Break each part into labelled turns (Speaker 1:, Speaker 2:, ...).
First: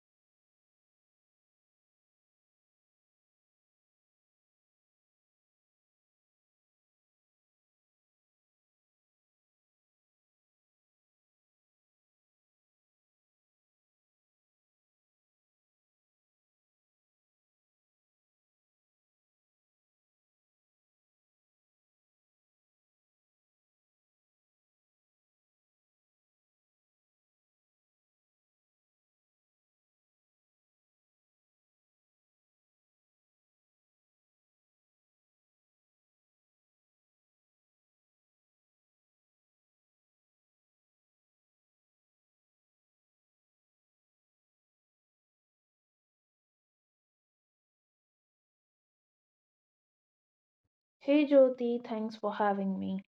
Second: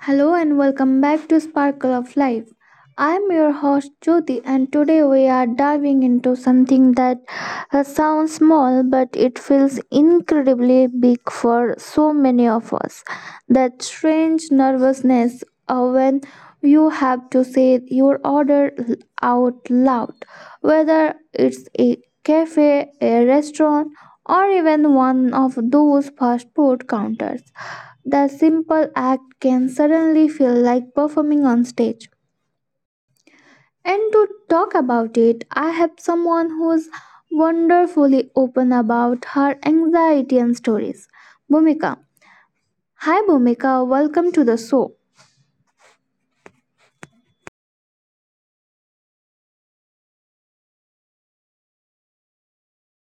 Speaker 1: Hello and welcome back to Sparkle of Life. I am your host Jyoti, and today we are diving into something that sounds small but it feels incredibly big for so many of us. That strange nervousness when you have to say your out loud, whether it's a cafe, a restaurant, or even one of those fast food counters. The simple act can suddenly feel like performing on stage. And to talk about it, I have someone who's wonderfully open about her anxiety and stories. Bhumika. Hi Bhumika, welcome to the show.
Speaker 2: Hey Jyoti, thanks for having me.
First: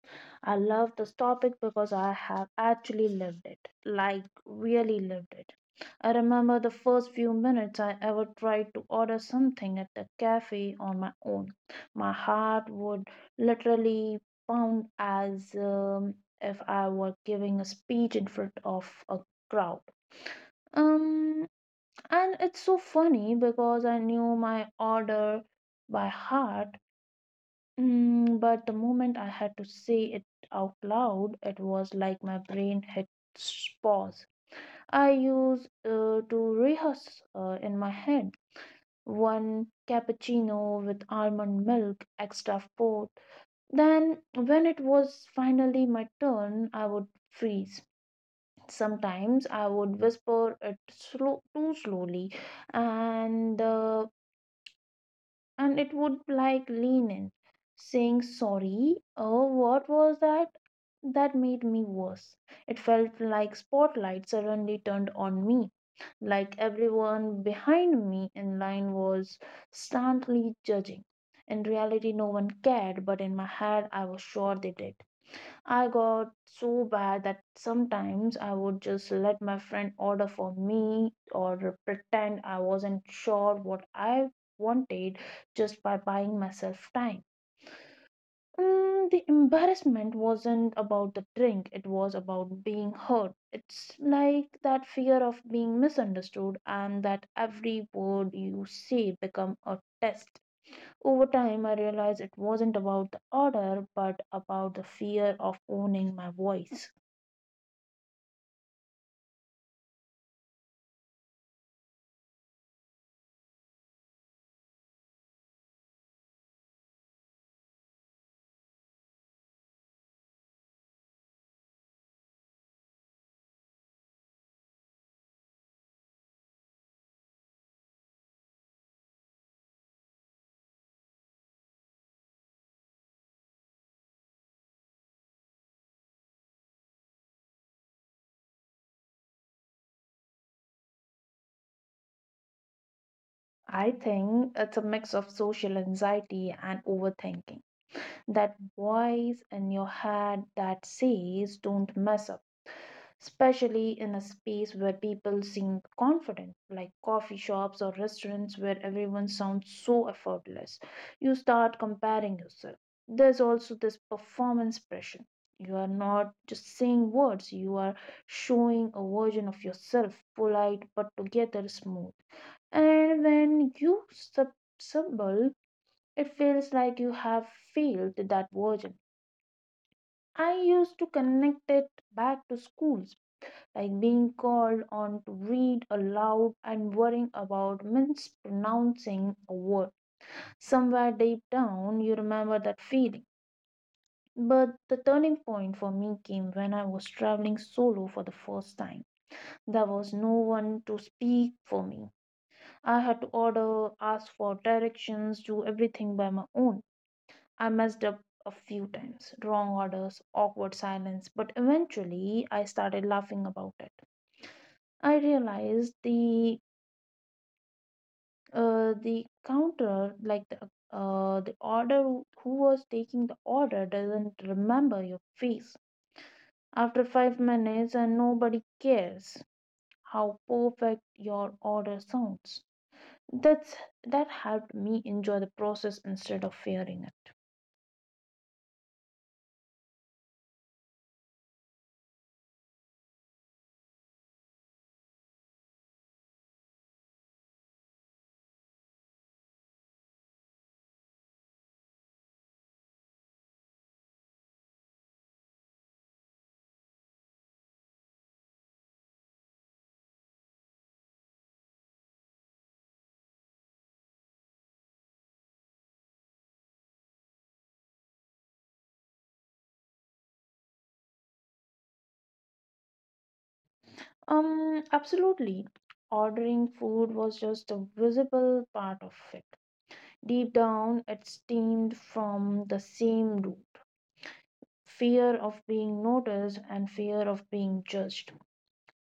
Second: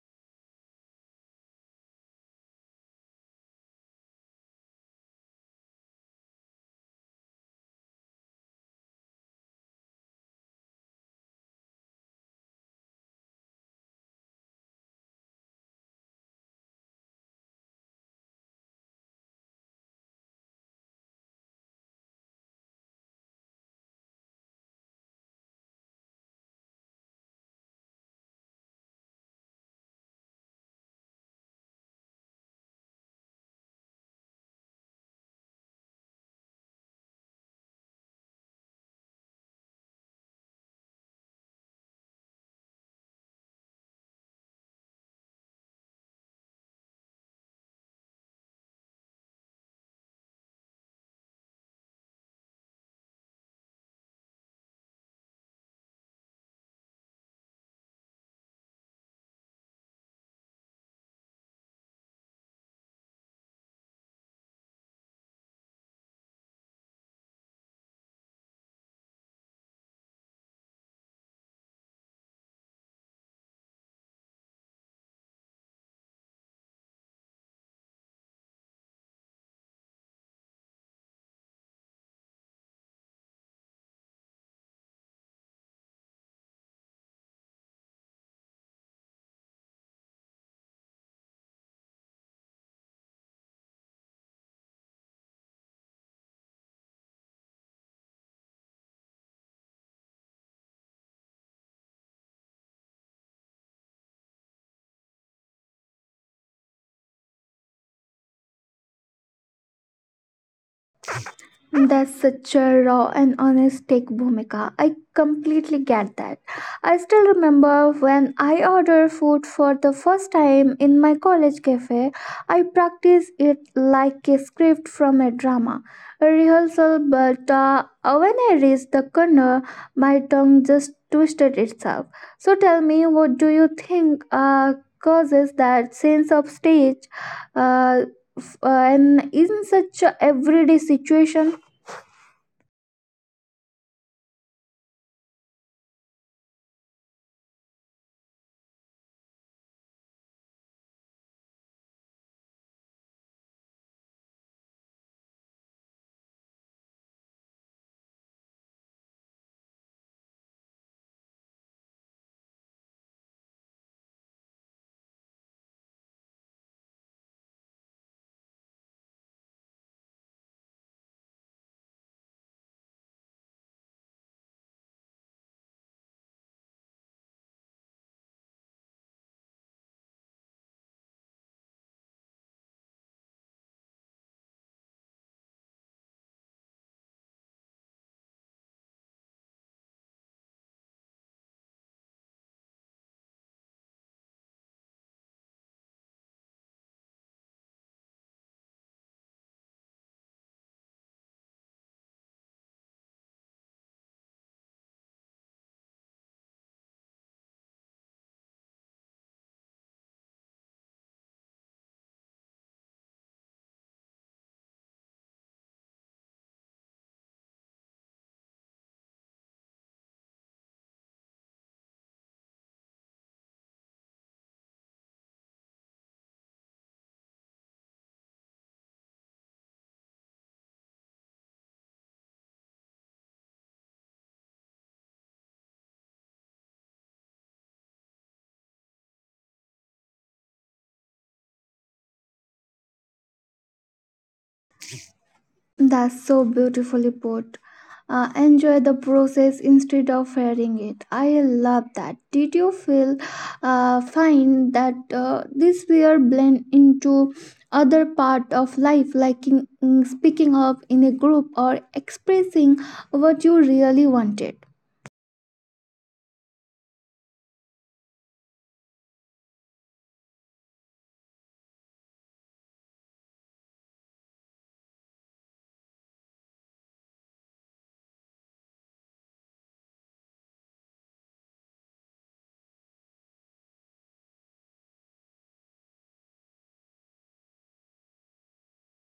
Speaker 2: I love this topic because I have actually lived it. Like, really lived it. I remember the first few minutes I ever tried to order something at the cafe on my own. My heart would literally pound as if I were giving a speech in front of a crowd. Um, and it's so funny because I knew my order by heart. But the moment I had to say it out loud, it was like my brain hit pause. I used to rehearse in my head, one cappuccino with almond milk, extra fourth. Then, when it was finally my turn, I would freeze. Sometimes I would whisper it slow, too slowly, and the and it would like lean in, saying, "Sorry, oh, what was that?" That made me worse. It felt like spotlight suddenly turned on me, like everyone behind me in line was stantly judging. In reality, no one cared, but in my head, I was sure they did. I got so bad that sometimes I would just let my friend order for me or pretend I wasn't sure what I wanted just by buying myself time. The embarrassment wasn't about the drink, it was about being hurt. It's like that fear of being misunderstood and that every word you say become a test. Over time, I realized it wasn't about the order, but about the fear of owning my voice.
Speaker 1: That's such a raw and honest take, Bhumika. I completely get that. I still remember when I ordered food for the first time in my college cafe, I practiced it like a script from a drama, a rehearsal, but when I reached the corner, my tongue just twisted itself. So tell me, what do you think causes that sense of stage uh, and in such a everyday situation?
Speaker 2: I think it's a mix of social anxiety and overthinking. That voice in your head that says, don't mess up, especially in a space where people seem confident, like coffee shops or restaurants where everyone sounds so effortless. You start comparing yourself. There's also this performance pressure. You are not just saying words, you are showing a version of yourself, polite but together smooth. And when you stumble, it feels like you have failed that version. I used to connect it back to schools, like being called on to read aloud and worrying about mispronouncing a word. Somewhere deep down, you remember that feeling. But the turning point for me came when I was traveling solo for the first time. There was no one to speak for me. I had to order, ask for directions, do everything by my own. I messed up a few times, wrong orders, awkward silence, but eventually I started laughing about it. I realized the counter, like the order who was taking the order doesn't remember your face. After 5 minutes, and nobody cares how perfect your order sounds. That's that helped me enjoy the process instead of fearing it.
Speaker 1: That's so beautifully put. Enjoy the process instead of fearing it. I love that. Did you feel find that this fear blend into other part of life, like in speaking up in a group or expressing what you really wanted?
Speaker 2: Absolutely. Ordering food was just a visible part of it. Deep down, it stemmed from the same root fear of being noticed and fear of being judged.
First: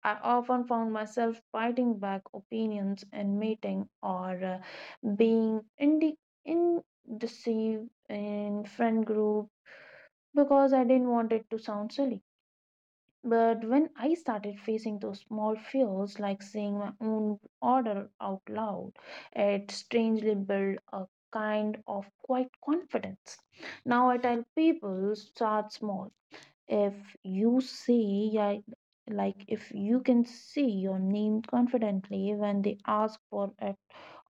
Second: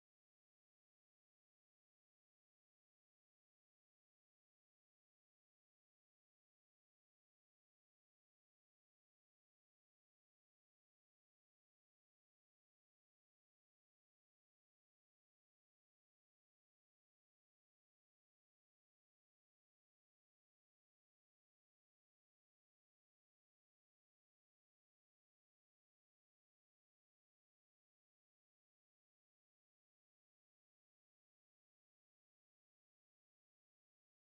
Speaker 2: I often found myself fighting back opinions in meeting or being indecisive in friend group because I didn't want it to sound silly. But when I started facing those small fears, like saying my own order out loud, it strangely built a kind of quiet confidence. Now I tell people start small. If you see, Yeah, like if you can see your name confidently when they ask for it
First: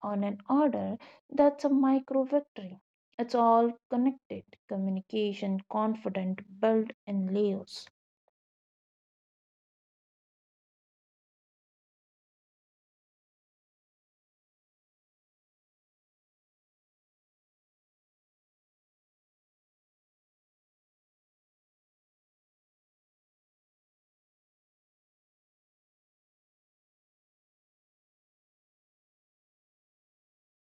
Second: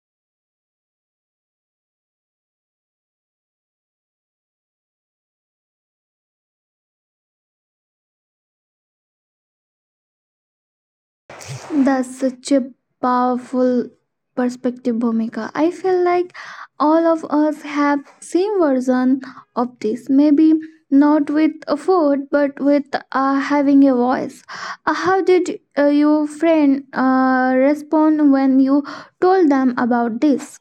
Speaker 2: on an order, that's a micro victory. It's all connected. Communication, confident, built in layers.
Speaker 1: That's such a powerful perspective, Bhumika. I feel like all of us have same version of this. Maybe not with a food, but with having a voice. How did your friend respond when you told them about this?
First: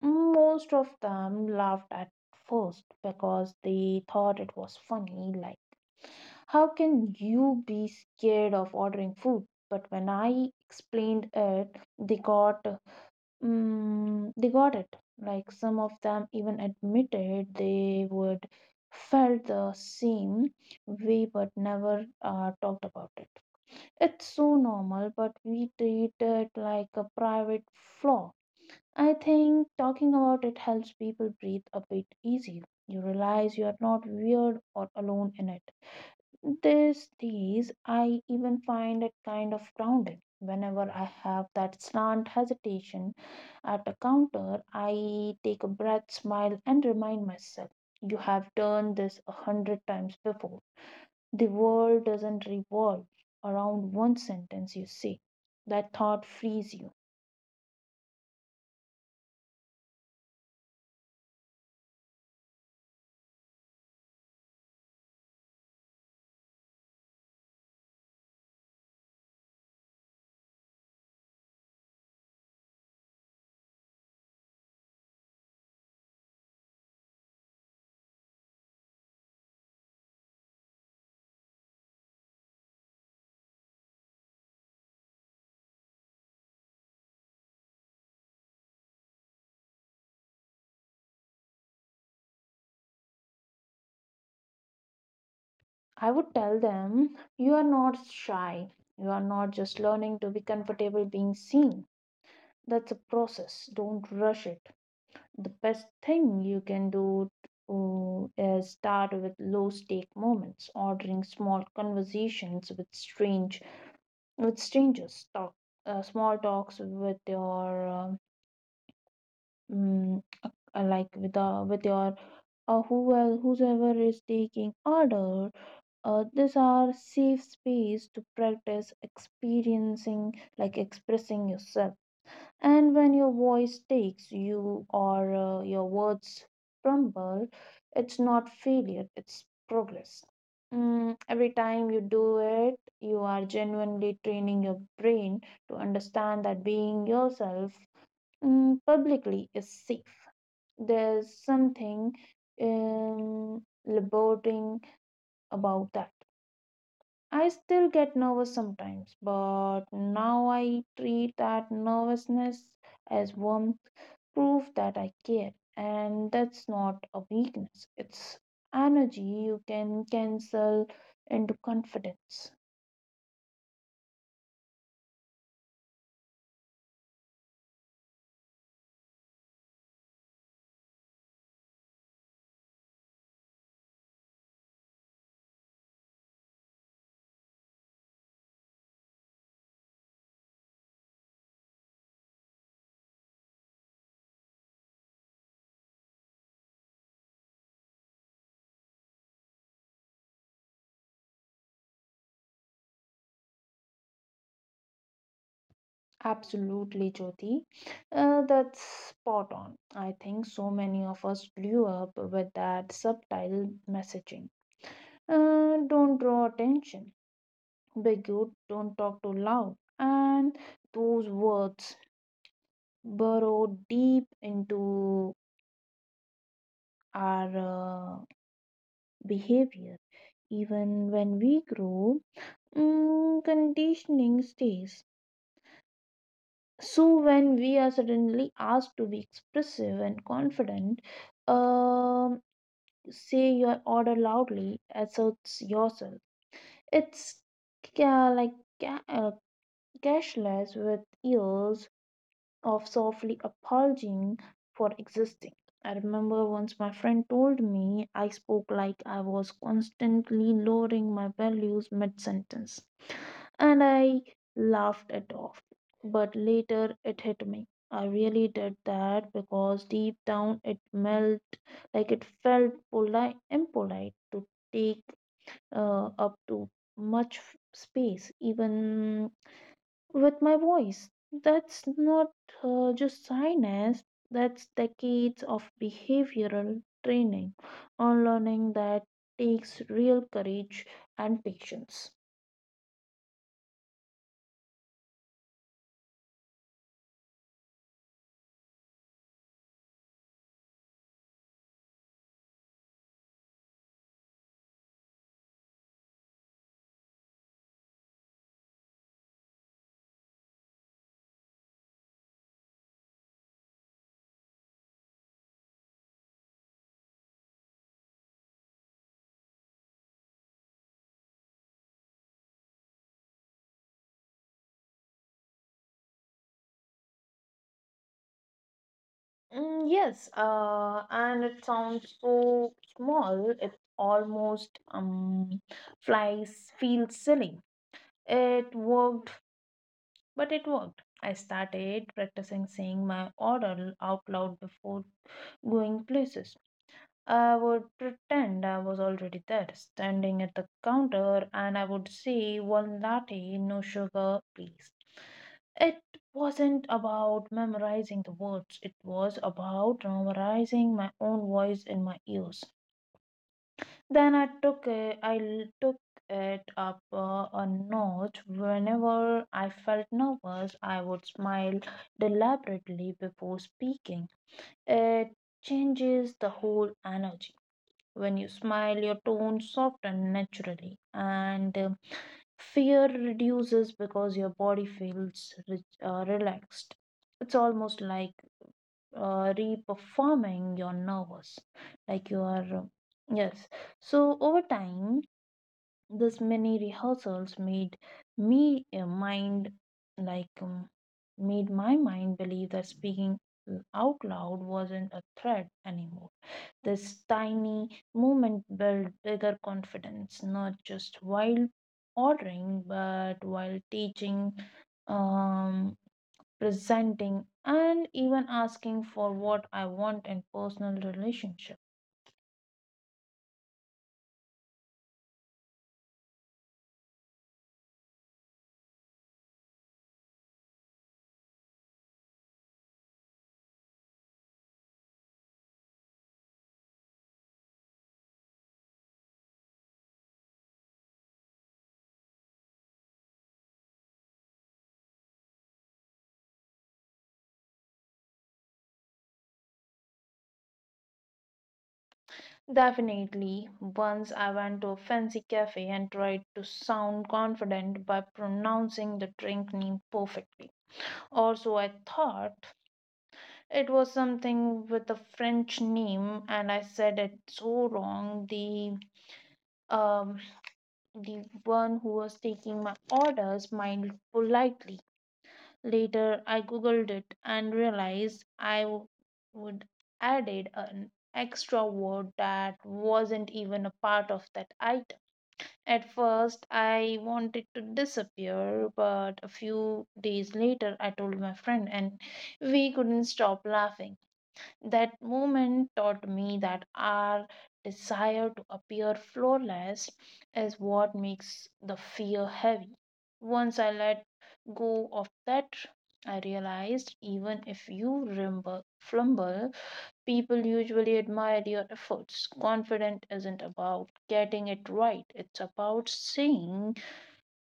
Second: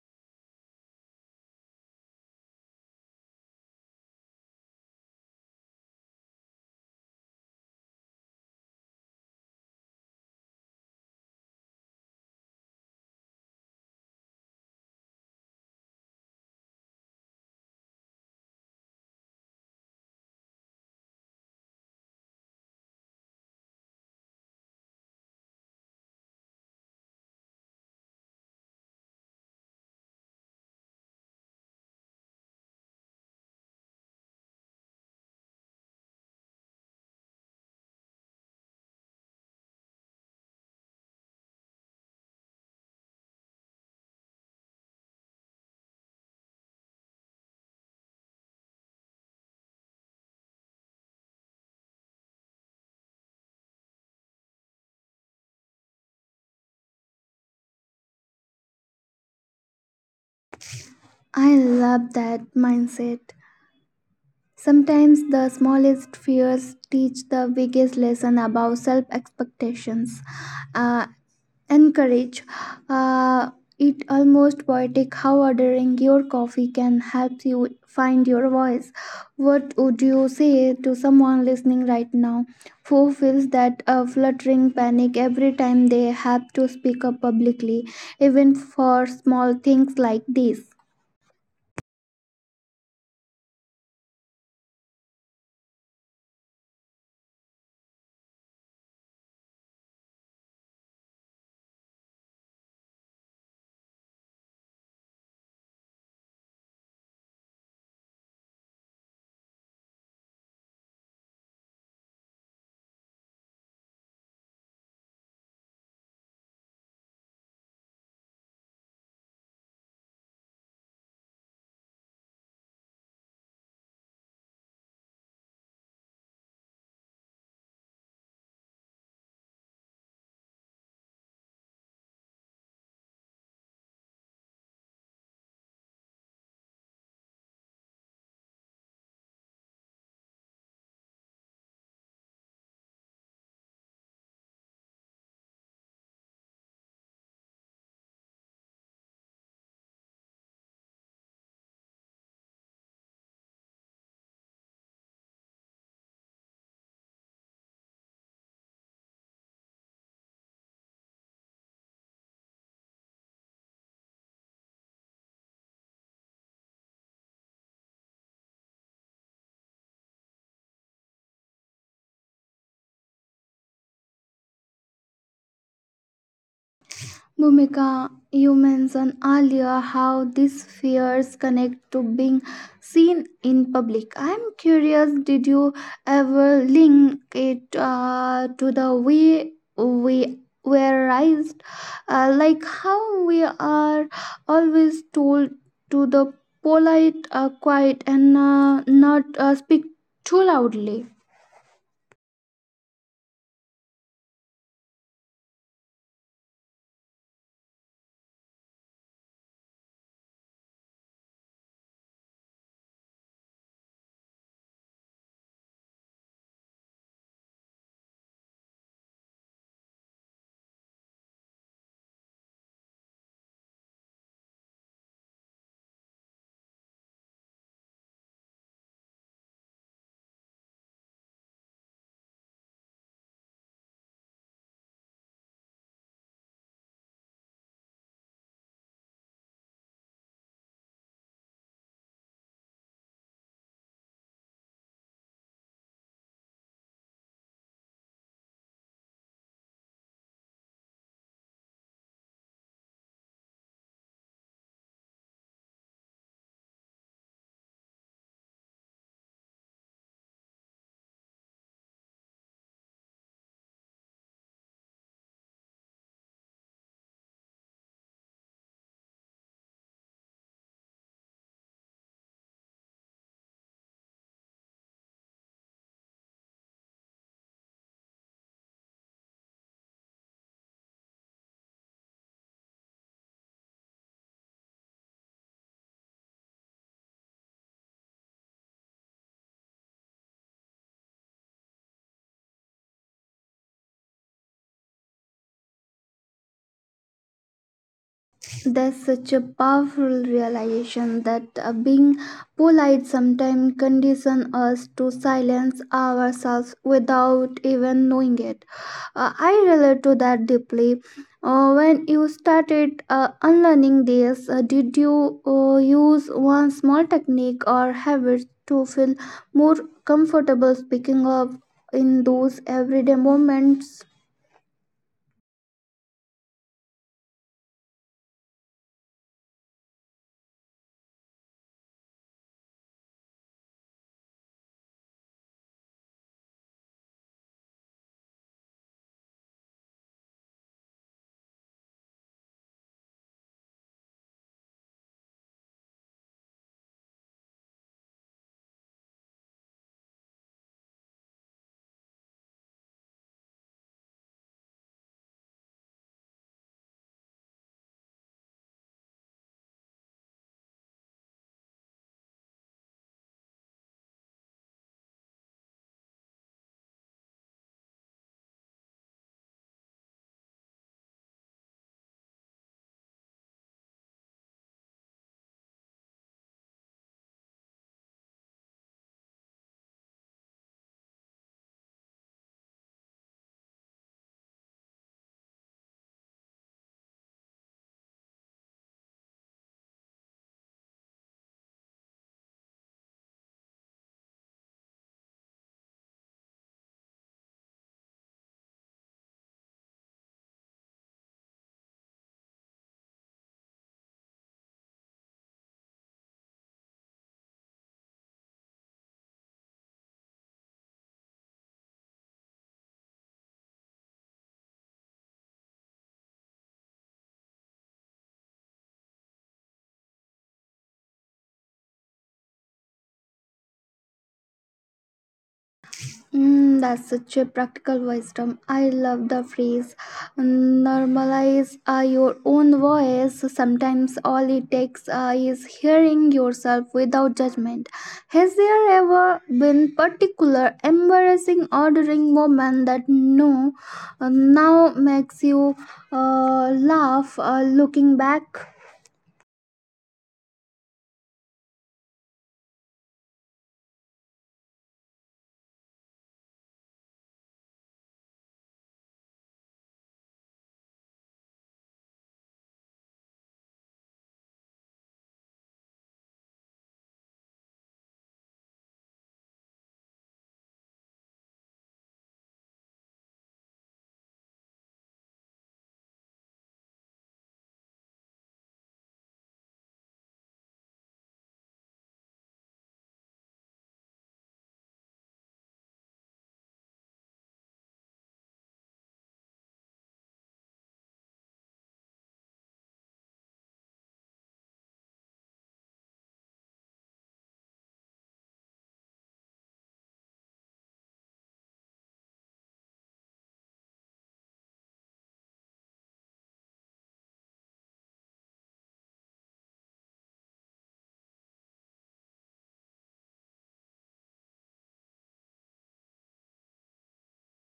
Speaker 2: Most of them laughed at first because they thought it was funny, like, how can you be scared of ordering food? But when I explained it, they got it. Like some of them even admitted they would felt the same way but never talked about it. It's so normal, but we treat it like a private flaw. I think talking about it helps people breathe a bit easier. You realize you are not weird or alone in it. These days, I even find it kind of grounding. Whenever I have that slant hesitation at a counter, I take a breath, smile, and remind myself, you have done this a hundred times before. The world doesn't revolve around one sentence you say. That thought frees you.
Speaker 1: I love that mindset. Sometimes the smallest fears teach the biggest lesson about self expectations. Uh, and courage. Uh, it almost poetic how ordering your coffee can help you find your voice. What would you say to someone listening right now who feels that a fluttering panic every time they have to speak up publicly, even for small things like this?
Speaker 2: I would tell them, you are not shy. You are not just learning to be comfortable being seen. That's a process. Don't rush it. The best thing you can do uh, is start with low stake moments, ordering small conversations with strangers, talk small talks with your mm, with your whoever whosoever is taking order, these are safe space to practice experiencing, like expressing yourself. And when your voice takes you, or your words crumble, it's not failure, it's progress. Every time you do it, you are genuinely training your brain to understand that being yourself, publicly, is safe. There's something liberating about that. I still get nervous sometimes, but now I treat that nervousness as warmth, proof that I care. And that's not a weakness, it's energy you can cancel into confidence.
Speaker 1: Bhumika, you mentioned earlier how these fears connect to being seen in public. I'm curious, did you ever link it to the way we were raised? Like how we are always told to the polite, quiet, and not speak too loudly.
Speaker 2: Absolutely, Jyoti. That's spot on. I think so many of us grew up with that subtitle messaging. Don't draw attention. Big you don't talk too loud. And those words burrow deep into our behavior. Even when we grow, conditioning stays. So when we are suddenly asked to be expressive and confident, um, say your order loudly, asserts yourself. It's ca- like ca- uh, cashless with ears of softly apologizing for existing. I remember once my friend told me I spoke like I was constantly lowering my values mid sentence, and I laughed it off. But later it hit me. I really did that because deep down it melt like it felt polite, impolite to take up too much space, even with my voice. That's not just shyness, that's decades of behavioral training on learning that takes real courage and patience.
Speaker 1: That's such a powerful realization that being polite sometimes conditions us to silence ourselves without even knowing it. I relate to that deeply. When you started unlearning this, did you use one small technique or habit to feel more comfortable speaking up in those everyday moments?
Speaker 2: Yes, and it sounds so small, it almost feels silly. It worked, but it worked. I started practicing saying my order out loud before going places. I would pretend I was already there, standing at the counter, and I would say, one latte, no sugar, please. It wasn't about memorizing the words, it was about memorizing my own voice in my ears. Then I took it, I l- took it up a notch. Whenever I felt nervous, I would smile deliberately before speaking. It changes the whole energy. When you smile, your tone softens naturally, and fear reduces because your body feels relaxed. It's almost like reperforming your nervous, like you are. Yes. So over time, this many rehearsals made me mind like made my mind believe that speaking out loud wasn't a threat anymore. This tiny movement built bigger confidence, not just while ordering, but while teaching, um, presenting, and even asking for what I want in personal relationships.
Speaker 1: Mm, that's such a practical wisdom. I love the phrase normalize your own voice. Sometimes all it takes is hearing yourself without judgment. Has there ever been particular embarrassing ordering moment that no now makes you laugh looking back?
Speaker 2: Definitely. Once I went to a fancy cafe and tried to sound confident by pronouncing the drink name perfectly. Also, I thought it was something with a French name and I said it so wrong. Um the one who was taking my orders smiled politely. Later, I googled it and realized would added an extra word that wasn't even a part of that item. At first, I wanted to disappear, but a few days later, I told my friend, and we couldn't stop laughing. That moment taught me that our desire to appear flawless is what makes the fear heavy. Once I let go of that, I realized even if you rumble, flumble, people usually admire your efforts. Confident isn't about getting it right. It's about seeing,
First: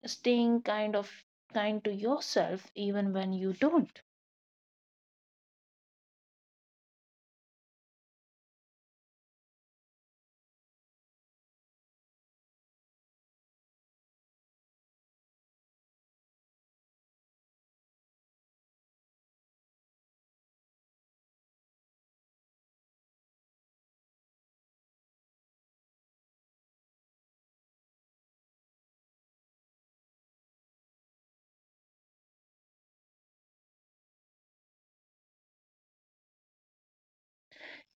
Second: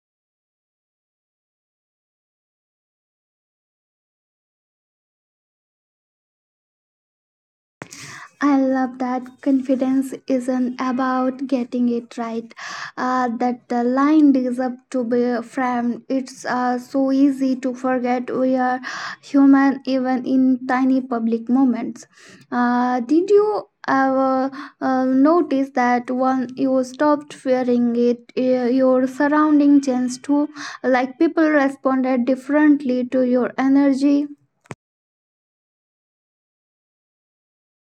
Speaker 2: staying kind to yourself even when you don't.
Speaker 1: I love that confidence isn't about getting it right, that the line is up to be framed. It's so easy to forget we are human even in tiny public moments. Did you ever notice that when you stopped fearing it, your surrounding changed too? Like people responded differently to your energy?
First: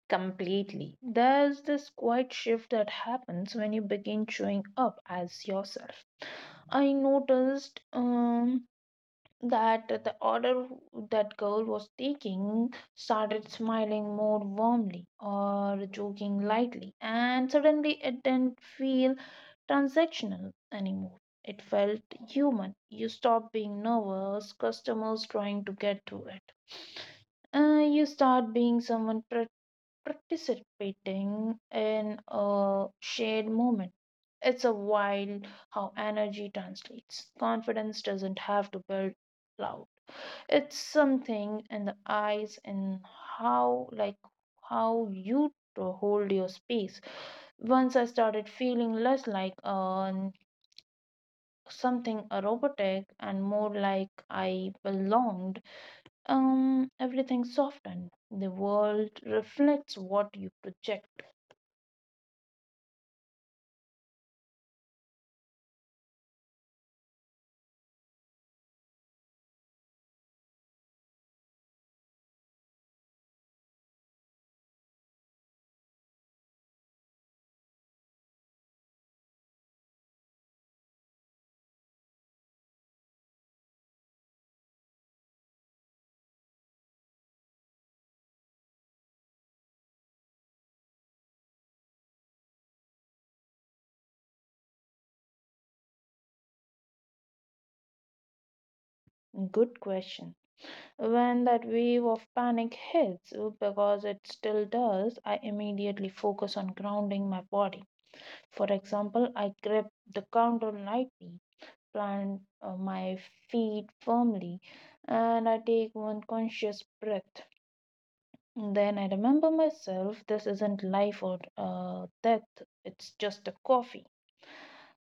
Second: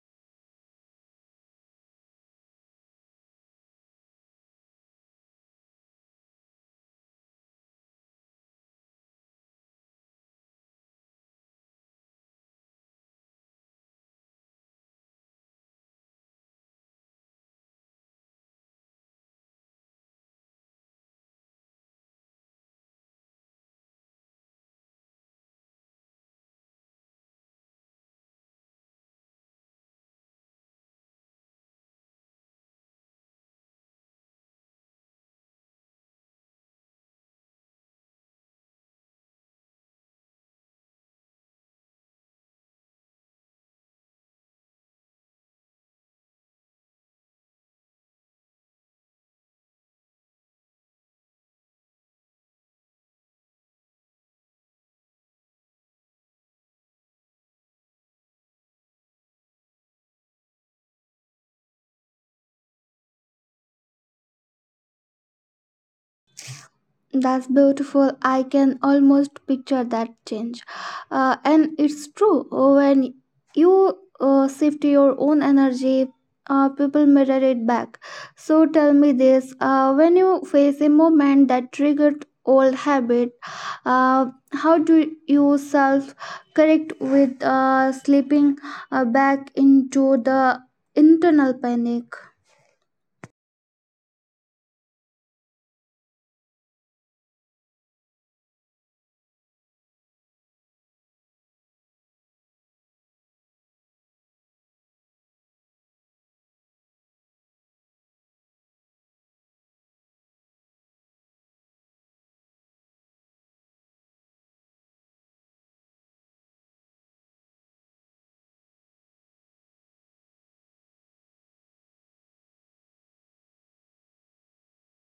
Speaker 2: Completely. There's this quiet shift that happens when you begin showing up as yourself. I noticed that the order that girl was taking started smiling more warmly or joking lightly, and suddenly it didn't feel transactional anymore. It felt human. You stop being nervous, customers trying to get to it. You start being someone participating in a shared moment. It's a wild how energy translates. Confidence doesn't have to build loud. It's something in the eyes and how like how you to hold your space. Once I started feeling less like something a robotic and more like I belonged, everything softened. The world reflects what you project.
Speaker 1: That's beautiful. I can almost picture that change. And it's true. When you shift your own energy, people mirror it back. So tell me this when you face a moment that triggered old habit, uh, how do you self correct with slipping back into the internal panic?
Speaker 2: Good question. When that wave of panic hits, because it still does, I immediately focus on grounding my body. For example, I grip the counter lightly, plant my feet firmly, and I take one conscious breath. And then I remember myself, this isn't life or death, it's just a coffee.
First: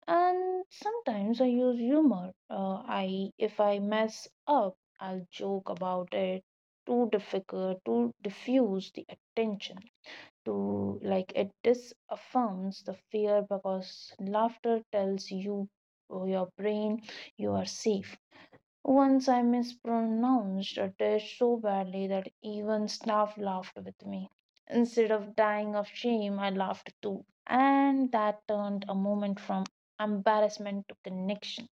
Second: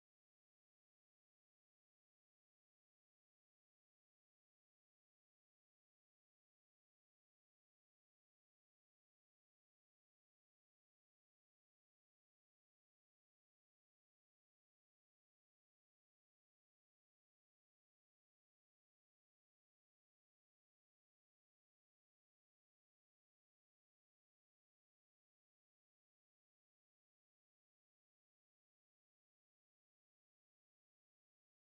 Speaker 2: And sometimes I use humor. I if I mess up, I'll joke about it too difficult to diffuse the attention. To like it disaffirms the fear because laughter tells you or your brain you are safe. Once I mispronounced a dish so badly that even staff laughed with me. Instead of dying of shame, I laughed too. And that turned a moment from embarrassment to connection.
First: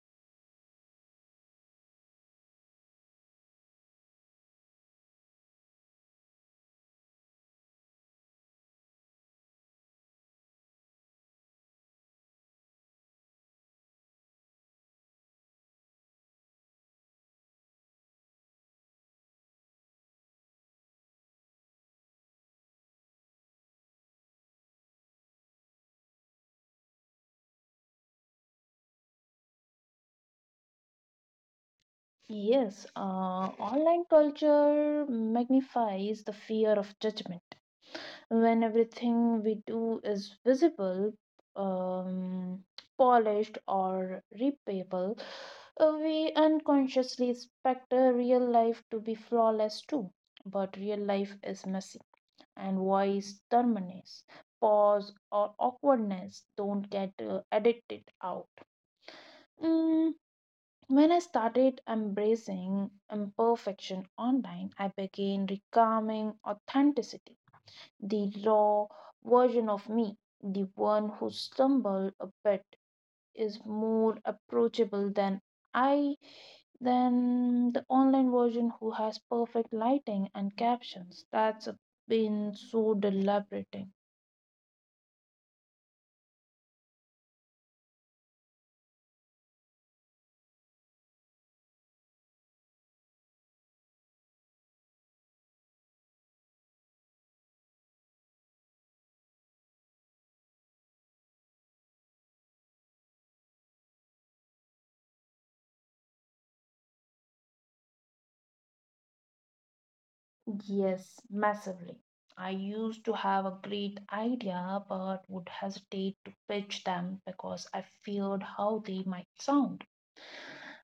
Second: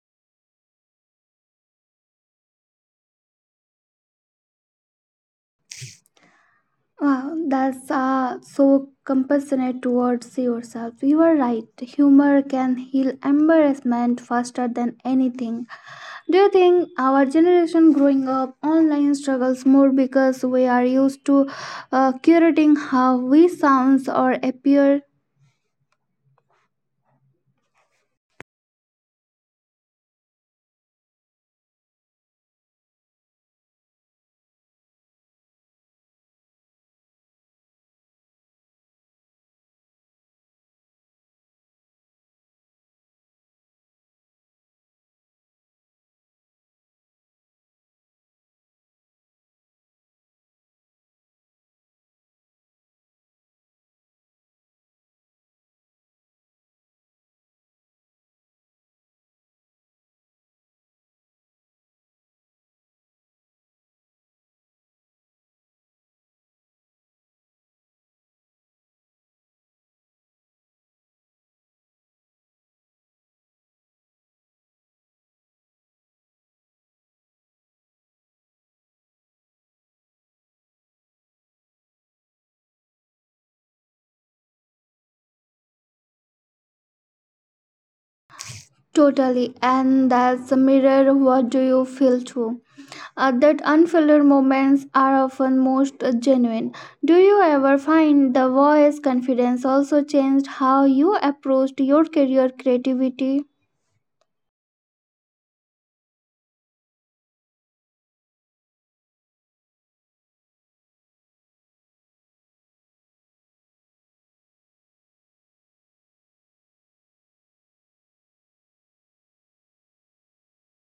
Speaker 1: Wow, that's so compassionate towards yourself. You are right. Humor can heal embarrassment faster than anything. Do you think our generation growing up online struggles more because we are used to curating how we sounds or appear
Speaker 2: Yes, online culture magnifies the fear of judgment. When everything we do is visible, um, polished, or repayable, we unconsciously expect real life to be flawless too. But real life is messy, and voice terminus pause or awkwardness don't get edited out. Mm, when I started embracing imperfection online, I began reclaiming authenticity, the raw version of me, the one who stumbled a bit, is more approachable than I than the online version who has perfect lighting and captions. That's been so deliberating.
Speaker 1: totally, and that's a mirror? What do you feel too? That unfiltered moments are often most genuine. Do you ever find the voice confidence also changed how you approached your career creativity?
Speaker 2: Yes, massively. I used to have a great idea but would hesitate to pitch them because I feared how they might sound.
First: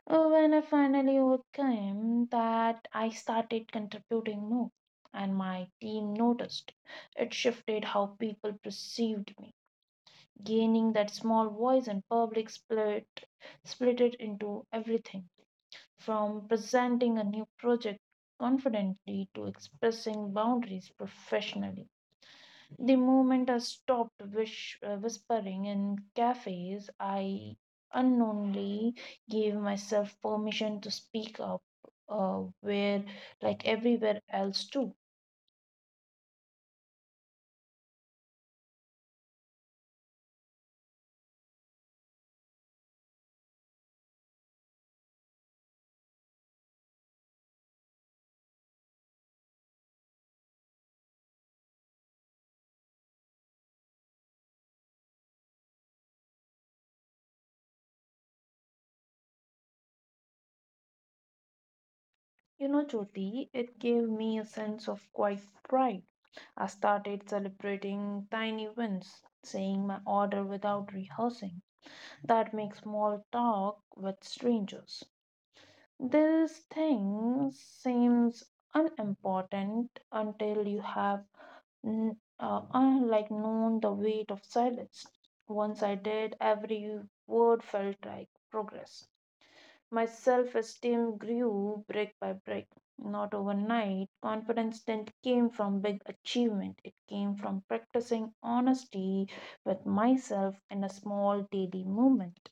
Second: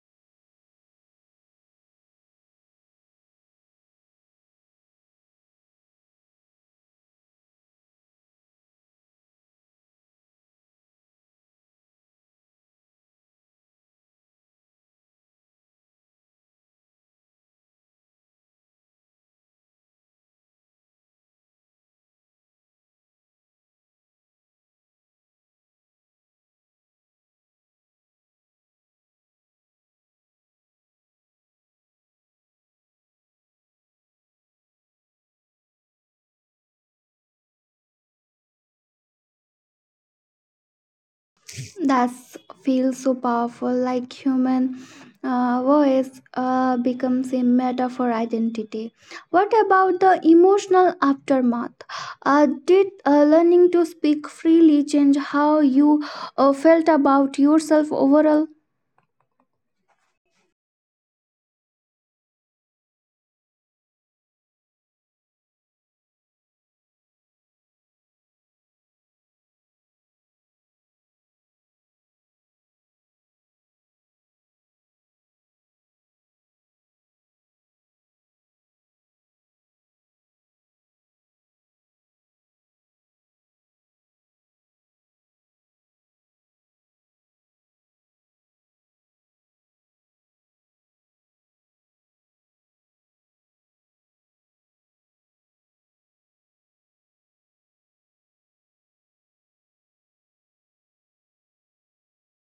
Speaker 2: When I finally overcame that, I started contributing more, and my team noticed. It shifted how people perceived me, gaining that small voice and public split, split it into everything from presenting a new project confidently to expressing boundaries professionally. The moment I stopped whispering in cafes, I unknowingly gave myself permission to speak up where, like everywhere else, too.
Speaker 1: That feels so powerful, like human voice becomes a metaphor for identity. What about the emotional aftermath? Did learning to speak freely change how you felt about yourself overall?
Speaker 2: You know, Jyoti, it gave me a sense of quite pride. I started celebrating tiny wins, saying my order without rehearsing. That makes small talk with strangers. This thing seems unimportant until you have like known the weight of silence. Once I did, every word felt like progress. My self esteem grew brick by brick, not overnight. Confidence didn't came from big achievement, it came from practicing honesty with myself in a small daily moment.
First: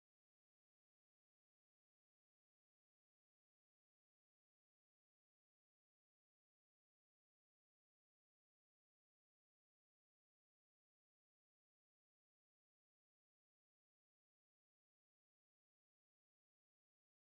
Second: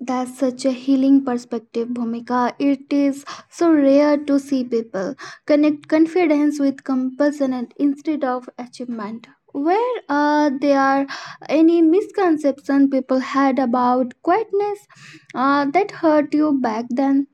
Speaker 1: That's such a healing perspective, Bhumika. It is so rare to see people connect confidence with compassion and instead of achievement. Where there are any misconception people had about quietness that hurt you back then?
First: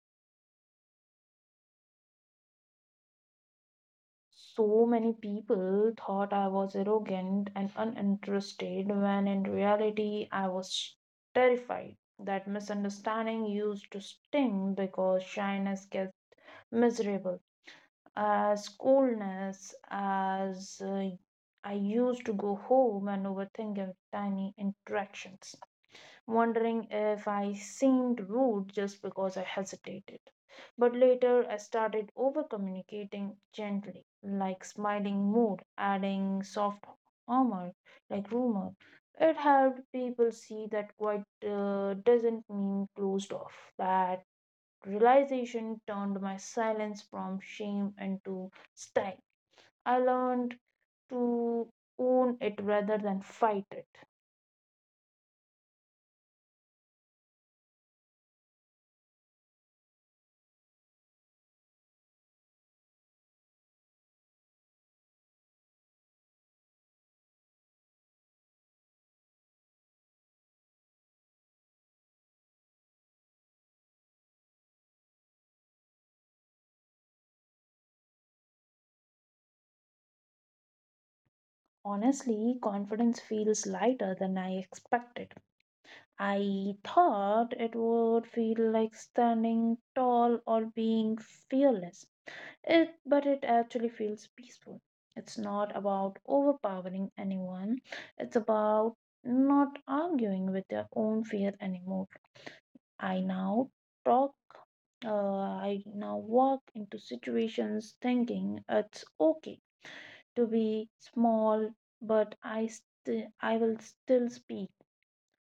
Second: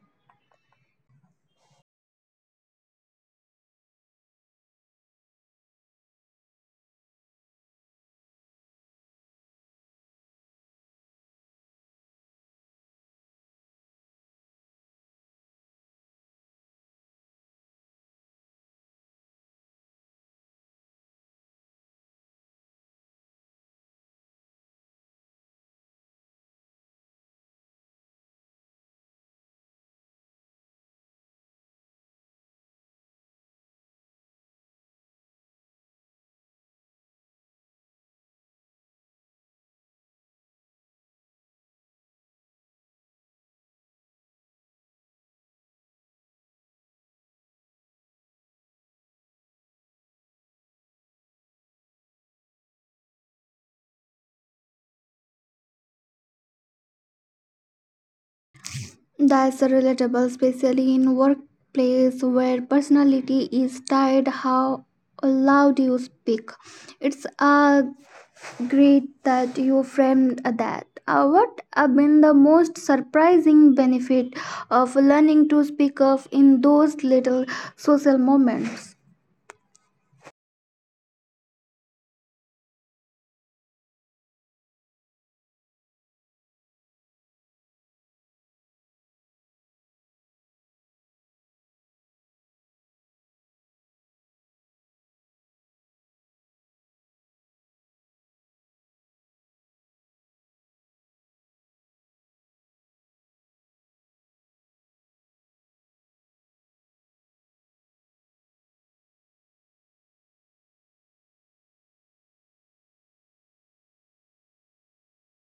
Speaker 2: So many people thought I was arrogant and uninterested when in reality I was terrified. That misunderstanding used to sting because shyness gets miserable. As coolness, as I used to go home and overthink every tiny interactions, wondering if I seemed rude just because I hesitated. But later I started over communicating gently, like smiling mood, adding soft armor, like rumor. It helped people see that quite doesn't mean closed off. That realization turned my silence from shame into style. I learned to own it rather than fight it.
Speaker 1: That's relatable, especially in workplace where personality is tied how loud you speak. It's great that you framed that. What have been the most surprising benefit of learning to speak up in those little social moments?
Speaker 2: Honestly, confidence feels lighter than I expected. I thought it would feel like standing tall or being fearless. It, but it actually feels peaceful. It's not about overpowering anyone. It's about not arguing with their own fear anymore. I now talk. Uh, I now walk into situations thinking it's okay to be small, but I will still speak.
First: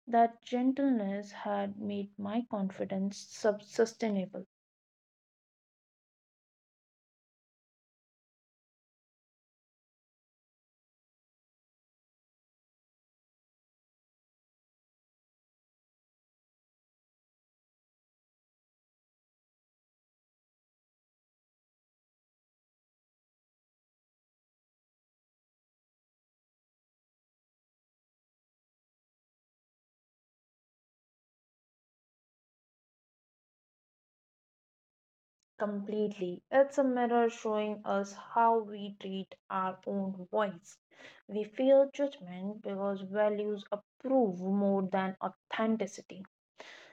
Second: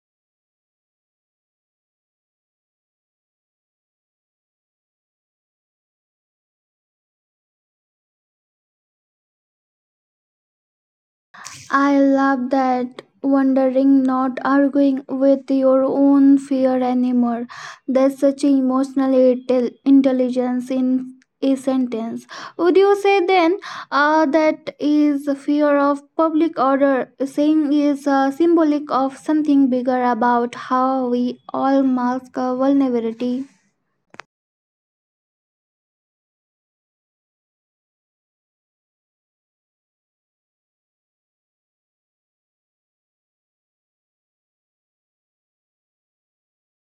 Speaker 2: That gentleness had made my confidence sustainable
Speaker 1: I love that wondering, not arguing with your own fear anymore. That's such emotional intelligence in a sentence. Would you say then that is fear of public order? Saying is symbolic of something bigger about how we all mask our vulnerability.
Speaker 2: completely. It's a mirror showing us how we treat our own voice. We fear judgment because values approve more than authenticity.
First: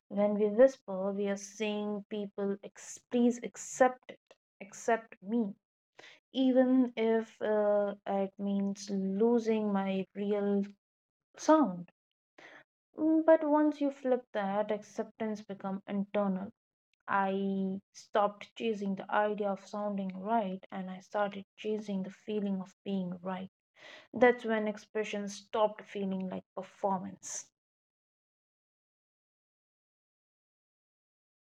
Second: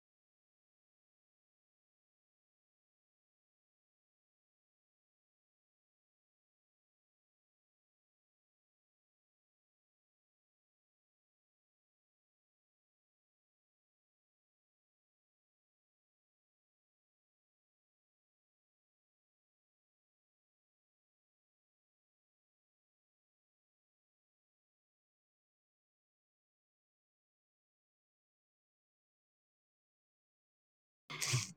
Speaker 2: When we whisper, we are saying please accept it, accept me, even if it means losing my real sound. But once you flip that, acceptance become internal. I stopped chasing the idea of sounding right and I started chasing the feeling of being right. That's when expression stopped feeling like performance.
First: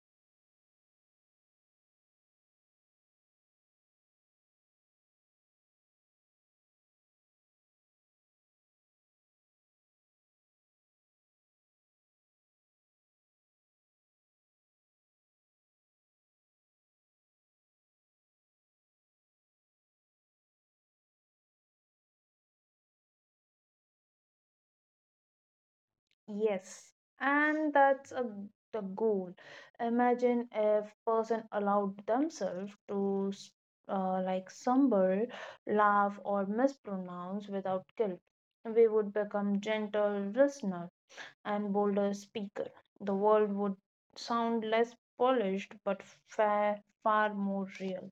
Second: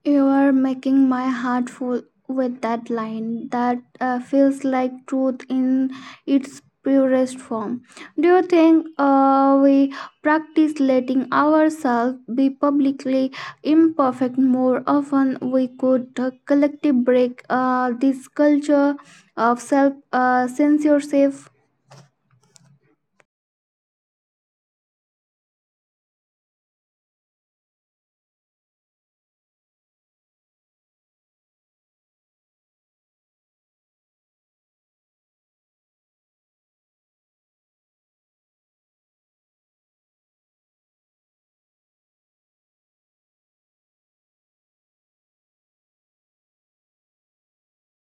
Speaker 1: You are making my heart full with that line that feels like truth in its purest form. Do you think we practice letting ourselves be publicly imperfect more often? We could collectively break this culture of self censorship.
Speaker 2: Yes, and that's a, the goal. Imagine if person allowed themselves to like stumble, laugh, or mispronounce without guilt. We would become gentle listener and bolder speaker. The world would sound less polished but fair, far more real.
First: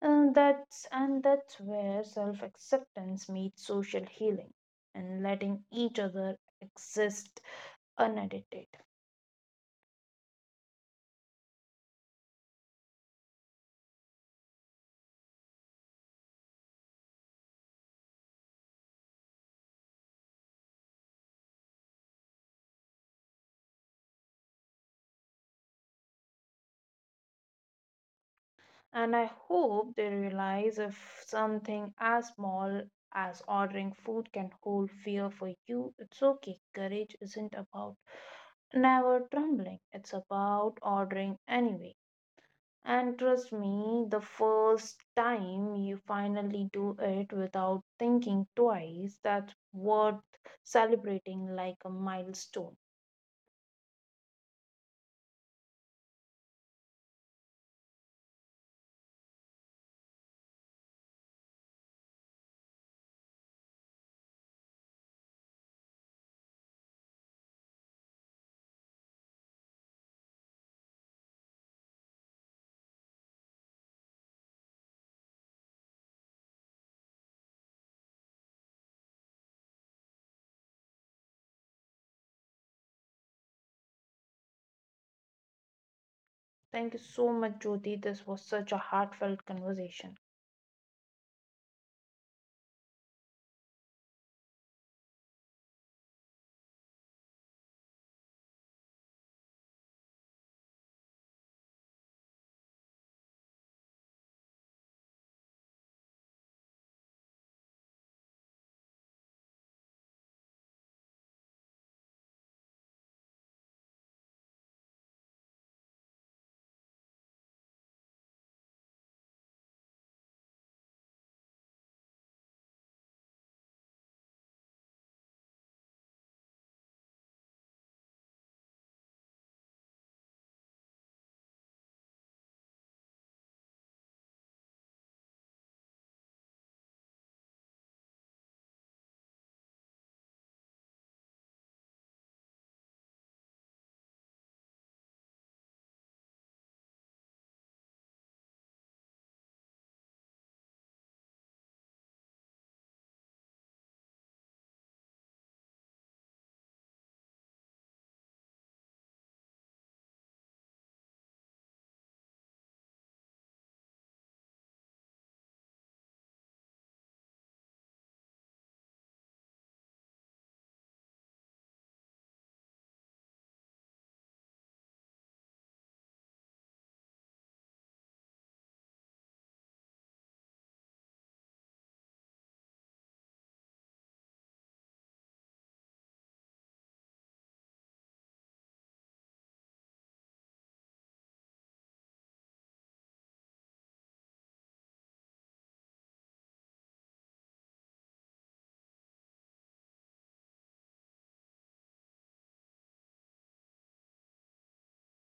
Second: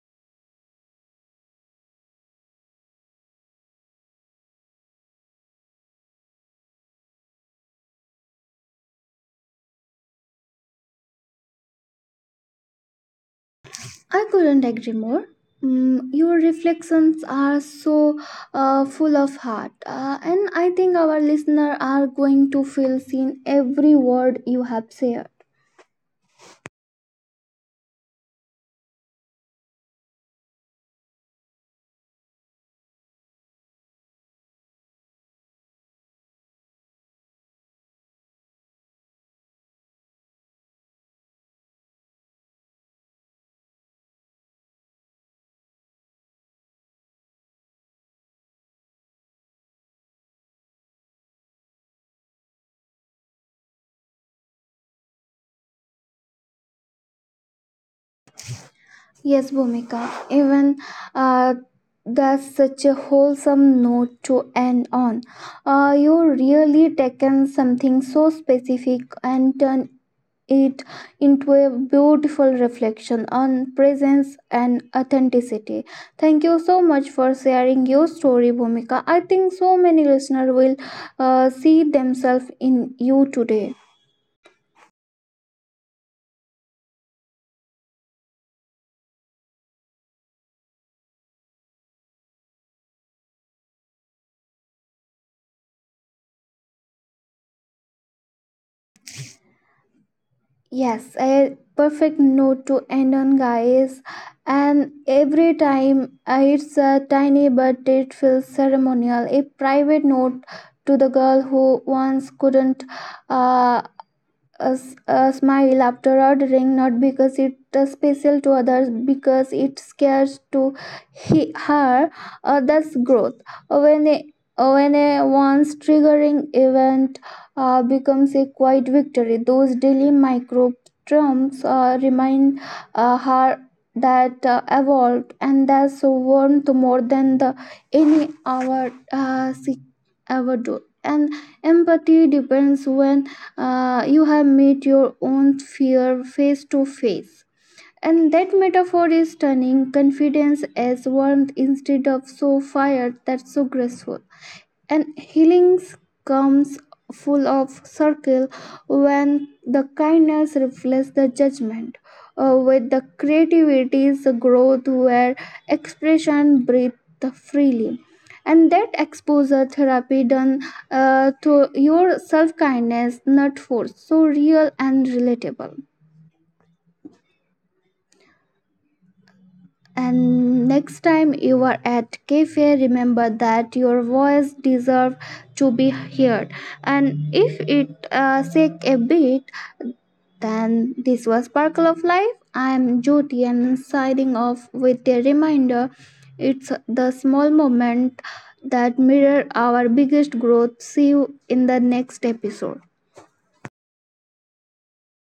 Speaker 2: And that's where self-acceptance meets social healing and letting each other exist unedited.
Speaker 1: I couldn't agree more. Mm, your reflections are so full of heart, and I think our listener are going to feel seen every word you have shared.
Speaker 2: And I hope they realize if something as small as ordering food can hold fear for you, it's okay. Courage isn't about never trembling, it's about ordering anyway. And trust me, the first time you finally do it without thinking twice, that's worth celebrating like a milestone.
Speaker 1: Yes, Bhumika, even uh, that's such a wholesome note to end on. You really taken something so specific and turned it into a beautiful reflection on presence and authenticity. Thank you so much for sharing your story, Bhumika. I think so many listeners will see themselves in you today.
Speaker 2: Thank you so much, Jyoti. This was such a heartfelt conversation.
Speaker 1: Yes, a perfect note to end on, guys. And every time it's a tiny but it feels ceremonial, a private note to the girl who once couldn't uh, a smile after ordering not because it's special to others because it scares to her that's growth when a, when a once triggering event becomes a quiet victory those daily micro trumps remind her that evolved and that's worth more than the any our she ever do and empathy depends when you have met your own fear face to face. And that metaphor is turning confidence as warmth instead of so fired that's so graceful and healing comes full of circle when the kindness reflects the judgment. With the creativity's growth where expression breathes freely and that exposure therapy done to your self kindness not forced so real and relatable. And next time you are at cafe, remember that your voice deserves to be heard. And if it shake a bit, then this was Sparkle of Life. I am Jyoti and signing off with a reminder. It's the small moment that mirror our biggest growth. See you in the next episode.